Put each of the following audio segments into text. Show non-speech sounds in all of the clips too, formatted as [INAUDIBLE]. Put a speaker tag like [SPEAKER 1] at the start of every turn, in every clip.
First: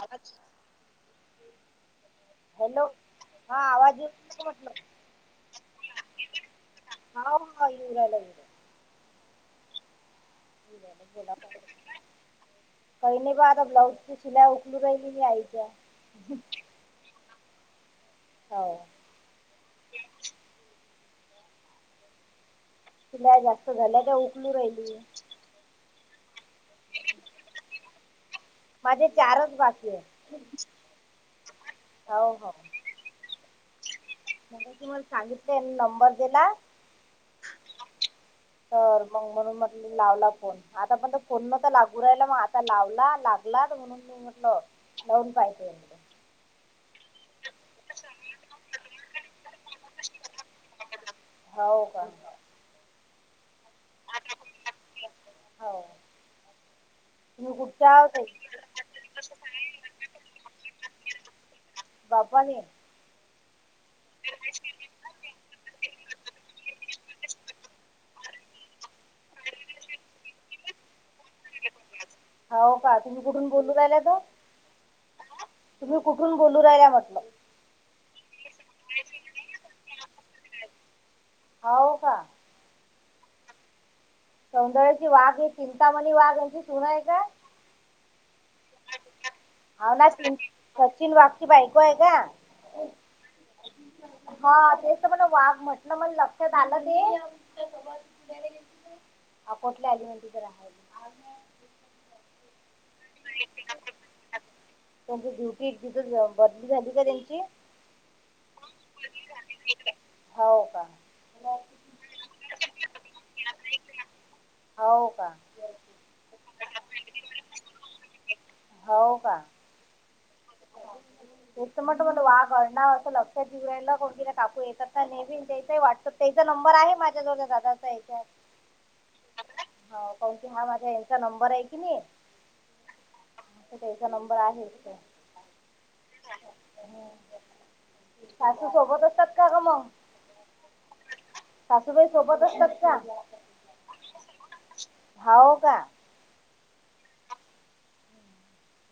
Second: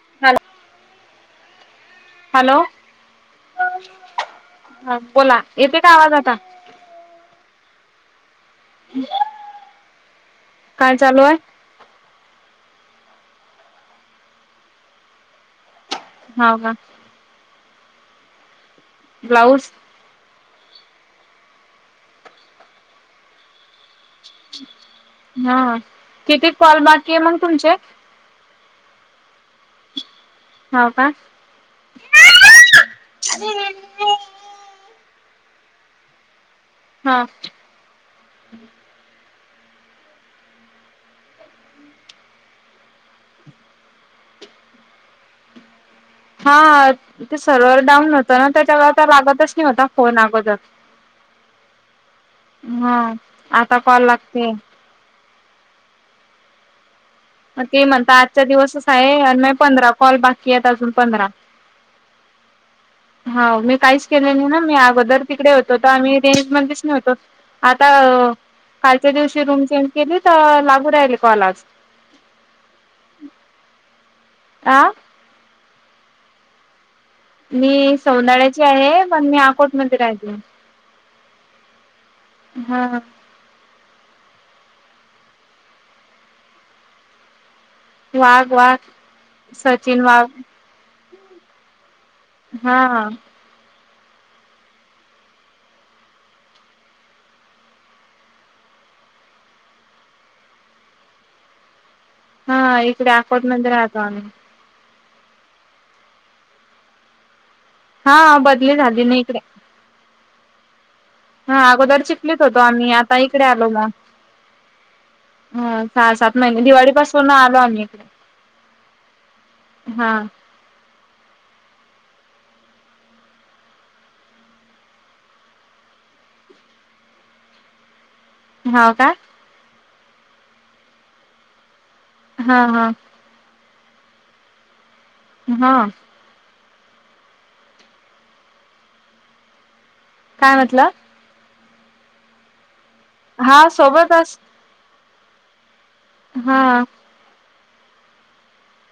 [SPEAKER 1] आजच
[SPEAKER 2] hello [INAUDIBLE]
[SPEAKER 1] [UNINTELLIGIBLE]
[SPEAKER 2] [UNINTELLIGIBLE] hello
[SPEAKER 1] हा आवाज येऊ म्हटलं
[SPEAKER 2] बोला येेते काय आवाज आता
[SPEAKER 1] हा येऊ रायला बघा [UNINTELLIGIBLE]
[SPEAKER 2] हम् [UNINTELLIGIBLE] [UNINTELLIGIBLE]
[SPEAKER 1] [UNINTELLIGIBLE] [UNINTELLIGIBLE] पहि नाही प आता ब्लाऊजची शिला उखलू राहिली ही आईच्या
[SPEAKER 2] हो का [UNINTELLIGIBLE]
[SPEAKER 1] हो [UNINTELLIGIBLE]
[SPEAKER 2] ब्लाऊज [UNINTELLIGIBLE]
[SPEAKER 1] सिलाई जास्त झाल्या का उकलू राहिलीय. [UNINTELLIGIBLE]
[SPEAKER 2] हा किती कॉल बाकी आहे मग तुमचे [UNINTELLIGIBLE]
[SPEAKER 1] माझे चारच बाकी आहे. [UNINTELLIGIBLE]
[SPEAKER 2] हो का
[SPEAKER 1] हो
[SPEAKER 2] [UNINTELLIGIBLE]
[SPEAKER 1] मगाशी तुम्हाला सांगितलं नंबर दिला [UNINTELLIGIBLE]
[SPEAKER 2] हा! [UNINTELLIGIBLE]
[SPEAKER 1] कर मग म्हणून म्हट [UNINTELLIGIBLE] लावला फोन आता पण फोन न तर लागू राहिला मग आता लावला लागलात म्हणून मी म्हटलो लोन पाहिजे म्हटलो [UNINTELLIGIBLE]
[SPEAKER 2] हा ते सर्वर डाऊन होतं ना त्याच्यावर लागतच नव्हता फोन अगोदर [INAUDIBLE]
[SPEAKER 1] हाव का
[SPEAKER 2] हा आता कॉल लागते.
[SPEAKER 1] हो तुम्ही
[SPEAKER 2] म ते
[SPEAKER 1] कुठच्या
[SPEAKER 2] म्हणता
[SPEAKER 1] आहोत
[SPEAKER 2] आजचा दिवसच आहे अनं माये पंधरा कॉल बाकी आहेत अजून पंधरा
[SPEAKER 1] बाप्पारे!
[SPEAKER 2] हाव मी काहीच केले नाय ना मी अगोदर तिकडे होतो तर आम्ही रेंज मध्येच नव्हतो आता कालच्या दिवशी रूम चेंज केली त लागू राहले कॉल आज
[SPEAKER 1] होव का तुम्ही कुठून बोलू राहिल्यात
[SPEAKER 2] आ
[SPEAKER 1] तुम्ही कुठून बोलू रायल्या म्हटलं
[SPEAKER 2] मी सोदाळ्याची आहे पण मी अकोटमध्ये रायते.
[SPEAKER 1] हाव का
[SPEAKER 2] हां
[SPEAKER 1] सौंदळ्याची वाघ ही चिंतामणी वाघ यांची सून आहे का?
[SPEAKER 2] वाग वाग
[SPEAKER 1] हो ना सचिन वाघची बायको आहे का?
[SPEAKER 2] हां हां
[SPEAKER 1] हा तेच त म्हणलं वाघ म्हटलं मण लक्षात आलं ते
[SPEAKER 2] [INAUDIBLE]
[SPEAKER 1] अकोटले आली म्हणते तर राहिला
[SPEAKER 2] हा इकडे अकोटमध्ये राहतो आम्ही
[SPEAKER 1] त्यांची ड्युटी तिथच बदली झाली का त्यांची
[SPEAKER 2] हा बदली झाली नी इकडे
[SPEAKER 1] हो का
[SPEAKER 2] हा अगोदर चिखलीत होतो आम्ही आता इकडे आलो म
[SPEAKER 1] हो का
[SPEAKER 2] हं सहा सात महिने दिवाळीपासून आलो आम्ही इकडे
[SPEAKER 1] हो का
[SPEAKER 2] हा
[SPEAKER 1] तेच त म्हटलं म्हणलं वाघ हाय ना त लक्षात येऊ रायलं कोणं तरी काकू येतात ना नेहमी आमच्या इथं व्हाट्सअप तेजा नंबर आहे माझ्याजवळ त्या दादाच्या हेच्यात
[SPEAKER 2] हा का
[SPEAKER 1] हो कारण की हा माझ्या यांचा नंबर हाय की नय
[SPEAKER 2] हा हा
[SPEAKER 1] त त्यांचा नंबर आहे इथे
[SPEAKER 2] हा
[SPEAKER 1] सासू सोबत असतात का ग मंग
[SPEAKER 2] काय म्हटला
[SPEAKER 1] सासूबाई सोबत असतात का?
[SPEAKER 2] हा सोबतस
[SPEAKER 1] हाव कां
[SPEAKER 2] हा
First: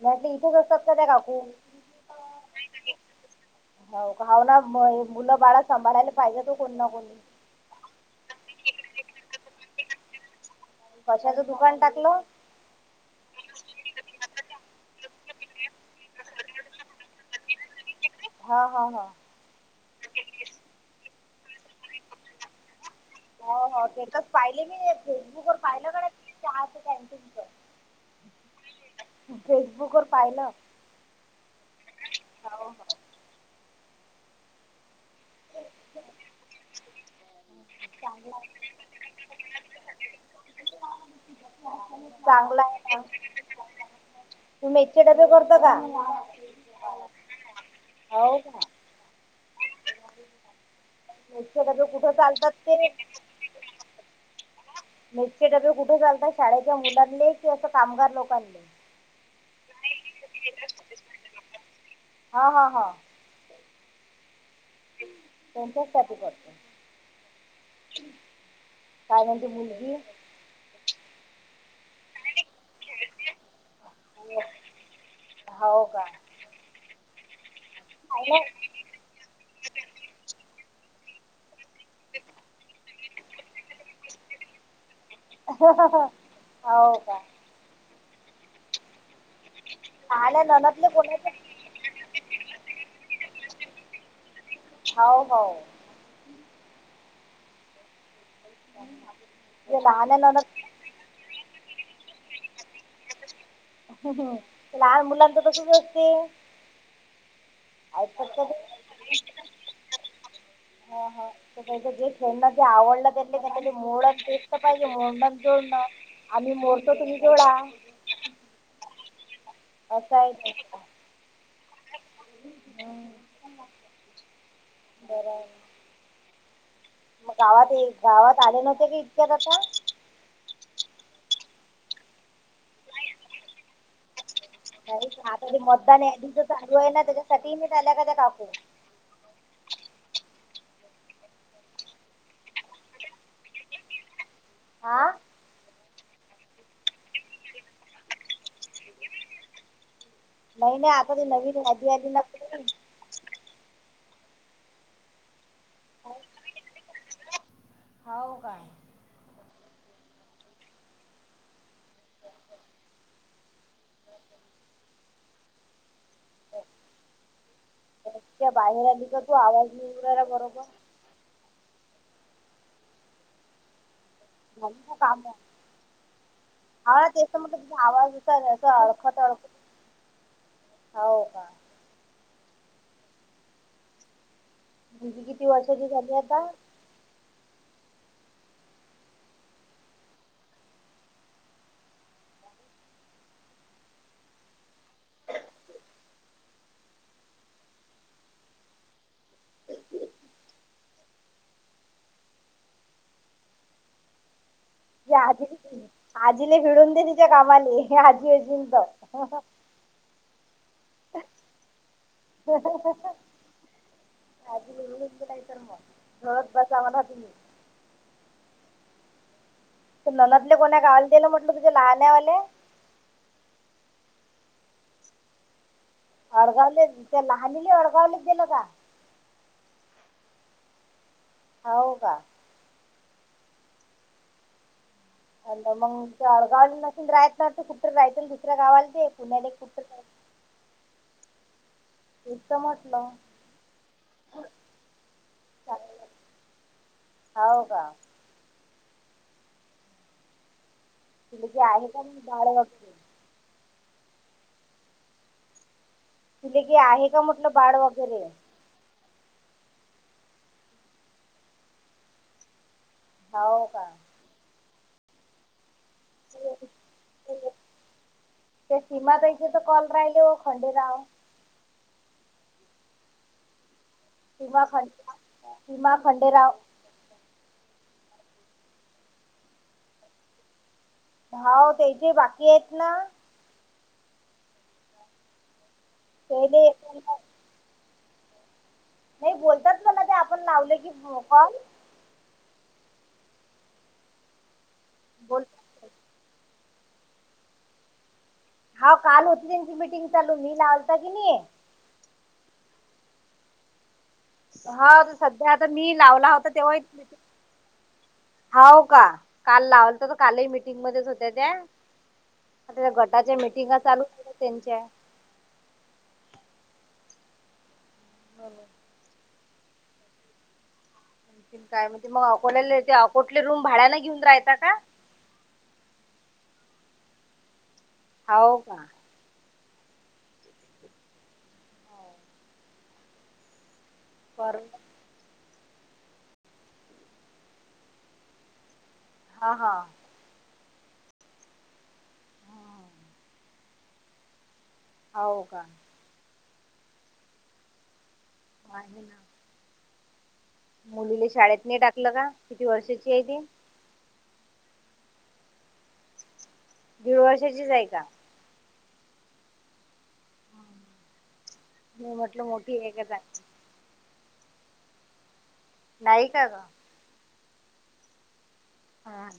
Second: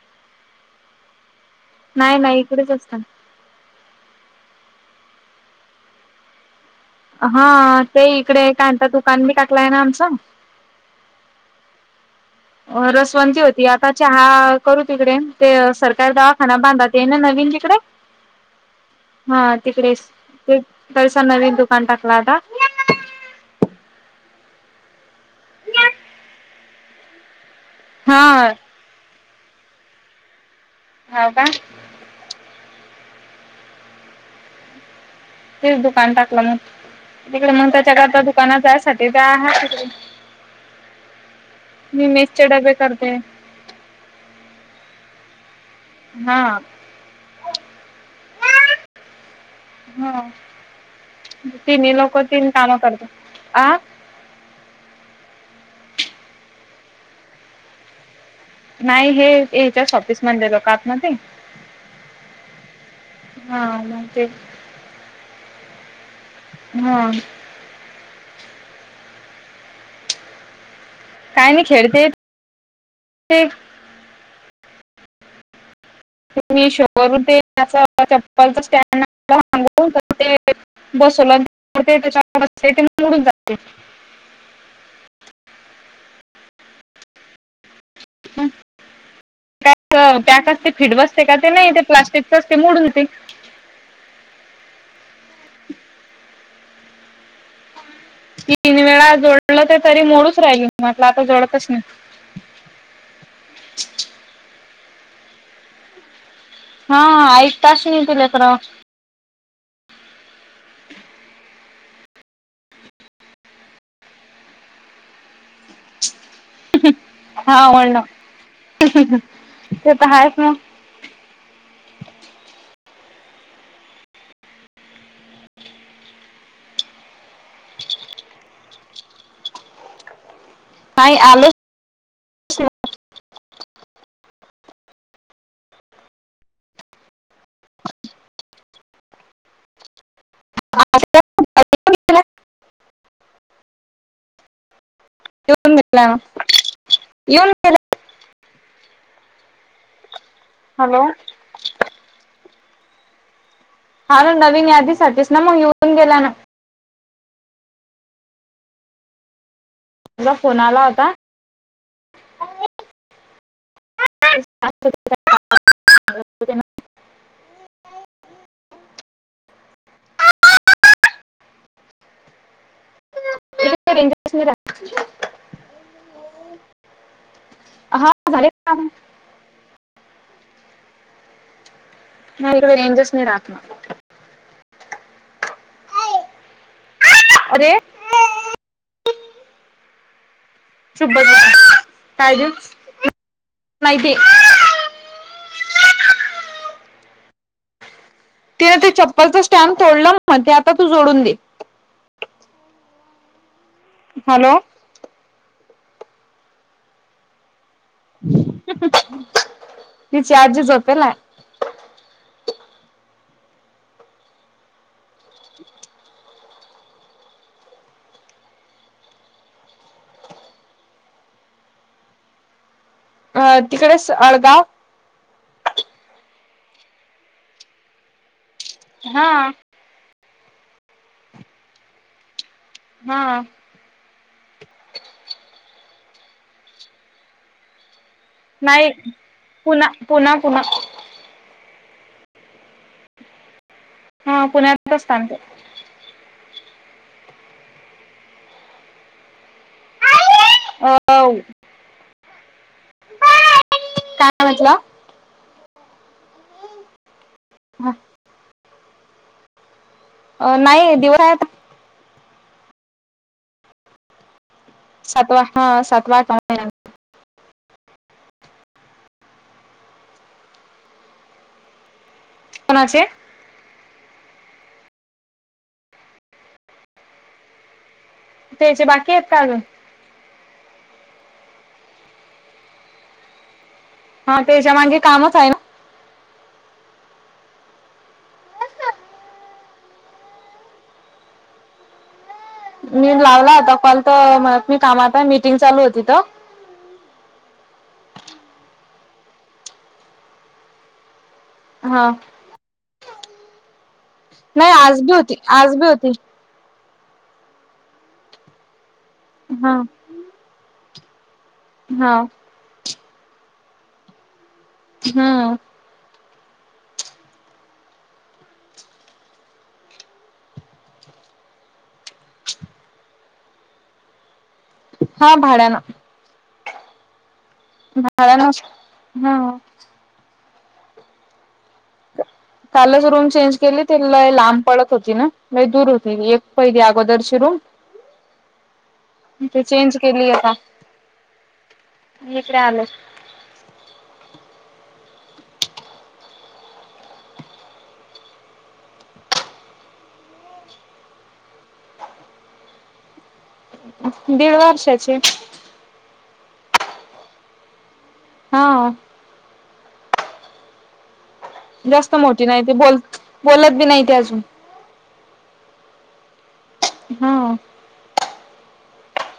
[SPEAKER 1] मला वाटलं इथच असतात का त्या काकू.
[SPEAKER 2] नाय नाय इकडेच असतात.
[SPEAKER 1] हव कां हाव ना मुलं बाळा सांभाळायला पाहिजे त कोणी ना कोणी
[SPEAKER 2] हा ते इकडे एक आंता दुकान बी टाकलाय ना आमच.
[SPEAKER 1] कशाचं दुकान टाकलं?
[SPEAKER 2] रसवंती होती आता चहा करू तिकडे ते सरकारी दवाखाना बांधाते ना नवीन तिकडे. [INAUDIBLE]
[SPEAKER 1] हा हा हा
[SPEAKER 2] हा तिकडेच ते तसा नवीन दुकान टाकला आता.
[SPEAKER 1] हो हो ते स्टेटस पाहिले मी, फेसबुक वर पाहिलं की चहाच कॅन्टीनच.
[SPEAKER 2] हा.
[SPEAKER 1] फेसबुक वर पाहिलं.
[SPEAKER 2] हाव का?
[SPEAKER 1] हो हो.
[SPEAKER 2] तेच दुकान टाकलं मग. तिकडे मग त्याच्याकरता दुकानात जायसाठी ते हाय तिकडे. मी मेसचे डबे करते.
[SPEAKER 1] तु मेसचे डबे करतो का?
[SPEAKER 2] हा.
[SPEAKER 1] हाव का?
[SPEAKER 2] ह
[SPEAKER 1] मेसचे डबे
[SPEAKER 2] तिन्ही
[SPEAKER 1] कुठं
[SPEAKER 2] लोक तीन
[SPEAKER 1] चालतात
[SPEAKER 2] कामं
[SPEAKER 1] ते
[SPEAKER 2] करतात. आ?
[SPEAKER 1] मेसचे डबे कुठं करता, शाळेच्या मुलांले की असं कामगार लोकांले.
[SPEAKER 2] नाही हे हेच्याच ऑफिस मधलं लोकं हात ना ते.
[SPEAKER 1] हा हा हा.
[SPEAKER 2] हा म ते
[SPEAKER 1] त्यांच्याचसाठी करतो.
[SPEAKER 2] हा.
[SPEAKER 1] काय म्हणती मुलगी?
[SPEAKER 2] काय नई, खेळतेय [INAUDIBLE] ती.
[SPEAKER 1] हाव का?
[SPEAKER 2] [UNINTELLIGIBLE]
[SPEAKER 1] पाहिलं
[SPEAKER 2] चप्पलच स्टँड [UNINTELLIGIBLE]
[SPEAKER 1] हाव का?
[SPEAKER 2] पॅक अं
[SPEAKER 1] लहान्या
[SPEAKER 2] पॅक असतय
[SPEAKER 1] नणदले
[SPEAKER 2] फिट बसते
[SPEAKER 1] कोणाचे
[SPEAKER 2] का ते नाही ते प्लास्टि च असते मोडून ती.
[SPEAKER 1] हाव हाव.
[SPEAKER 2] तीन वेळा जोडलं ते
[SPEAKER 1] जे
[SPEAKER 2] तरी
[SPEAKER 1] लहान्या
[SPEAKER 2] मोडूच
[SPEAKER 1] नणद
[SPEAKER 2] राहिल. म्हटल आता जोडतच नई.
[SPEAKER 1] [INAUDIBLE] लहान मुलांच तसच असते.
[SPEAKER 2] हा एक [UNINTELLIGIBLE]
[SPEAKER 1] ऐकतात
[SPEAKER 2] दिल्यात
[SPEAKER 1] का
[SPEAKER 2] राव.
[SPEAKER 1] ते हा हा. तर त्याच्या जे फ्रेडना जे आवडलं त्यातले त्याच्या मोडत पाहिजे. मोडन अन् जोडणं. आम्ही मोडतो, तुम्ही जोडा.
[SPEAKER 2] हा म्हणलं [INAUDIBLE] ते तर
[SPEAKER 1] असं आहे
[SPEAKER 2] आहेच
[SPEAKER 1] ते
[SPEAKER 2] ना.
[SPEAKER 1] [UNINTELLIGIBLE] हम्म. बरं हाय. मग गावात हे, गावात आले नव्हते की इतक्यात आता?
[SPEAKER 2] नाय आलो
[SPEAKER 1] नाही आता ते मतदान यादीच चालू आहे ना, त्याच्यासाठी मी ल्या का त्या काकू.
[SPEAKER 2] आ [UNINTELLIGIBLE]
[SPEAKER 1] आं?
[SPEAKER 2] ठिऊन घेतलाय म. यून
[SPEAKER 1] नाही नाही
[SPEAKER 2] हॅलो
[SPEAKER 1] आता ती नवीन यादी आली ना ती
[SPEAKER 2] हा ना नवीन यादीसाठीच ना मग यिऊन गेला ना
[SPEAKER 1] होव का?
[SPEAKER 2] तुझा फोन आला होता. [UNINTELLIGIBLE] आताच [UNINTELLIGIBLE]
[SPEAKER 1] [UNINTELLIGIBLE] बाहेर आली का तू आवाज नई यून राहिला बरोबर.
[SPEAKER 2] [UNINTELLIGIBLE] [UNINTELLIGIBLE] रेंज असल्यावर [UNINTELLIGIBLE]
[SPEAKER 1] [UNINTELLIGIBLE] काम हा तेच तर म्हणलं
[SPEAKER 2] हा
[SPEAKER 1] आवाज असां
[SPEAKER 2] झाले
[SPEAKER 1] असां
[SPEAKER 2] काम
[SPEAKER 1] अडखत अडखत. हो का?
[SPEAKER 2] हा इथे रेंज च नाही राहतं.
[SPEAKER 1] किती किती वर्षाची झाली आता?
[SPEAKER 2] अरे. चूप बस [INAUDIBLE] [UNINTELLIGIBLE] नाही ती तिनं ते चप्पलचं स्टँड तोडलं म ते आता तू जोडून दे. हॅलो.
[SPEAKER 1] [UNINTELLIGIBLE] आजीला भिडून दे तिच्या कामानी हे आजी आजी तर
[SPEAKER 2] तिची आजी झोपेल ना.
[SPEAKER 1] [INAUDIBLE] आजी [UNINTELLIGIBLE] नाही तर म [UNINTELLIGIBLE] बसा म्हणा तुम्ही? [UNINTELLIGIBLE] कोणा गायला दिलं म्हटलं [UNINTELLIGIBLE] तुझ्या लहान [UNINTELLIGIBLE]
[SPEAKER 2] अ तिकडे स अडगाव
[SPEAKER 1] अडगावले ते लहानले अडगावत दिलं का?
[SPEAKER 2] हा.
[SPEAKER 1] हो का?
[SPEAKER 2] हा.
[SPEAKER 1] [UNINTELLIGIBLE] आडगाव [UNINTELLIGIBLE] तर कुठ [UNINTELLIGIBLE] [UNINTELLIGIBLE] गावाल
[SPEAKER 2] नाही
[SPEAKER 1] [UNINTELLIGIBLE]
[SPEAKER 2] पुना पुना पुना
[SPEAKER 1] तेच म्हटलं.
[SPEAKER 2] हा पुण्यातच थांबते.
[SPEAKER 1] [UNINTELLIGIBLE] होव का?
[SPEAKER 2] ह.
[SPEAKER 1] तिची आई पण का मी बाळ बगती.
[SPEAKER 2] काय म्हटला?
[SPEAKER 1] तिले की आहे का म्हटलं बाळ वगैरे
[SPEAKER 2] अ नाय दिवाळी
[SPEAKER 1] हाव का?
[SPEAKER 2] सातवा हां सातवा क.
[SPEAKER 1] ते सीमा तयचे तर कॉल राहिले हो खंडेराव.
[SPEAKER 2] कोणाचे?
[SPEAKER 1] सीमा खंडेराव सीमा खंडेराव.
[SPEAKER 2] त्याचे बाकी आहेत का? अजून
[SPEAKER 1] हो तेचे बाकी आहेत ना.
[SPEAKER 2] हा त्याच्या मागे कामच आहे ना.
[SPEAKER 1] तेले नाही बोलतात मला ते आपण लावले की कॉल
[SPEAKER 2] मी लावला होता कॉल तर मी कामात मीटिंग चालू
[SPEAKER 1] बोलतात
[SPEAKER 2] होती.
[SPEAKER 1] हां काल होती त्यांची मीटिंग चालू मी लावलता की नाही.
[SPEAKER 2] हां. नाही आज
[SPEAKER 1] हां
[SPEAKER 2] बी होती
[SPEAKER 1] सध्या आता
[SPEAKER 2] आज बी
[SPEAKER 1] मी
[SPEAKER 2] होती
[SPEAKER 1] लावला होता तेव्हा हाव का? काल
[SPEAKER 2] हा
[SPEAKER 1] लावल तर तर कालही मिीटिंगमध्येध्येच होत्या त्या
[SPEAKER 2] हां.
[SPEAKER 1] आता गटाच्या मीटिंगा चालू झाल्या त्यांच्या
[SPEAKER 2] हम्.
[SPEAKER 1] हो. काय म्हण मग अकोल्या ते अकोटले रूम भाड्यानं घेऊन राह्यचा का?
[SPEAKER 2] हां भाड्यान. भाड्यान
[SPEAKER 1] हाव का
[SPEAKER 2] हम्.
[SPEAKER 1] हो
[SPEAKER 2] कालच रूम चेंज केली ते लय लांब पड त होती न लय दूर होती एक पहिली अगोदर ची रूम
[SPEAKER 1] हा
[SPEAKER 2] ती
[SPEAKER 1] हा
[SPEAKER 2] चेंज केली आता का इकडे आले
[SPEAKER 1] हाव का? मा आहे ना मुलीला शाळेत नाही टाकलं का. किती वर्षाची आहे ती?
[SPEAKER 2] दीड वर्षाचे
[SPEAKER 1] दीड वर्षाचीच आहे का?
[SPEAKER 2] हां जास्त
[SPEAKER 1] मी म्हटलं
[SPEAKER 2] मोठी नाही ते
[SPEAKER 1] आहे
[SPEAKER 2] बोल
[SPEAKER 1] का काय
[SPEAKER 2] बोलत बी नाही ते अजून
[SPEAKER 1] नाही का का?
[SPEAKER 2] हम्म
[SPEAKER 1] हां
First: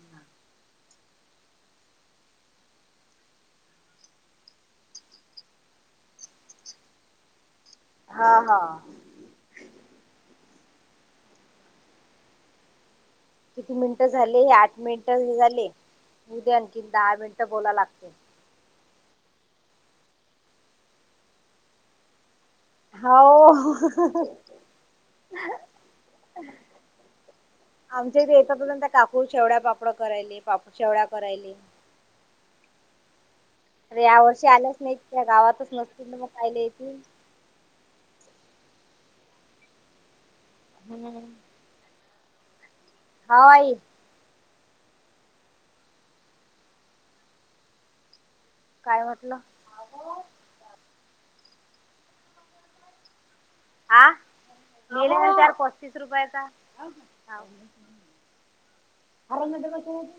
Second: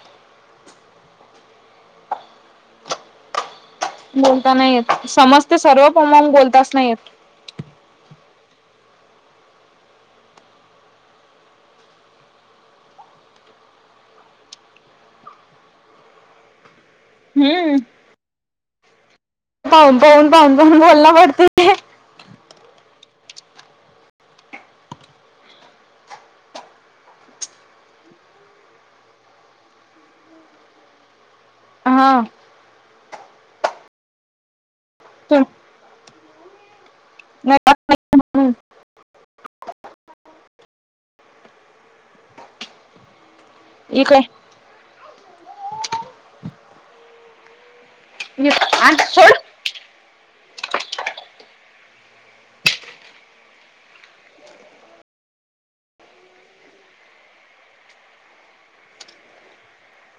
[SPEAKER 2] बोलता नाही येत समज ते सर्व पम बोलताच नाही येत
[SPEAKER 1] हां हां किती मिनिटं झाले आठ मिनिटं हे झाले उद्या आणखी दहा मिनिटं बोला
[SPEAKER 2] हम्म
[SPEAKER 1] लागते.
[SPEAKER 2] पाहून पाहून पाहून पाहून बोलला वाडत ते
[SPEAKER 1] हाव.. आमच्या इथे येत पर्यंत त्या काकू शेवड्या पापड करायले पाप शेवड्या करायले
[SPEAKER 2] हम
[SPEAKER 1] अरे या वर्षी आल्याच नाही त्या
[SPEAKER 2] सोड
[SPEAKER 1] गावातच नसतील ना मग कायला येतील?
[SPEAKER 2] नाही जात नाही म्हणून.
[SPEAKER 1] हा हो आई
[SPEAKER 2] इ काय आ
[SPEAKER 1] काय म्हटलं
[SPEAKER 2] सोड
[SPEAKER 1] हा ले ना चार पस्तीस रुपयाचा [UNINTELLIGIBLE]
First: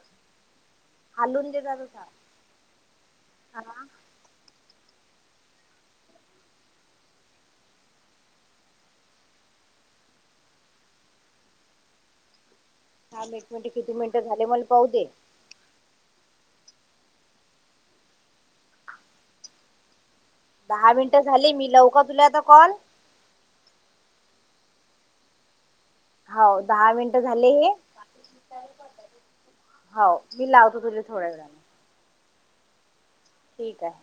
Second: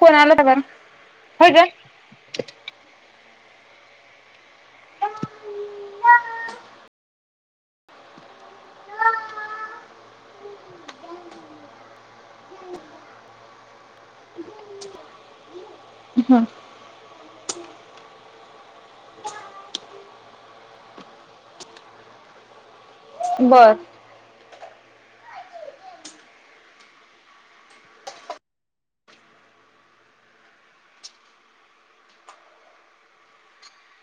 [SPEAKER 2] फोन आला होता का ग व्हय
[SPEAKER 1] हालून
[SPEAKER 2] ग
[SPEAKER 1] हां थांब एक मिनिटं किती मिनिटं झाले मला पाहू दे
[SPEAKER 2] हम्म
[SPEAKER 1] दहा मिनटं झाली मी लाऊ का तुला आता कॉल
[SPEAKER 2] बर
[SPEAKER 1] हाव दहा मिनट झाले हे हाव मी लावतो तुले थोड्या वेळानी ठीक हाय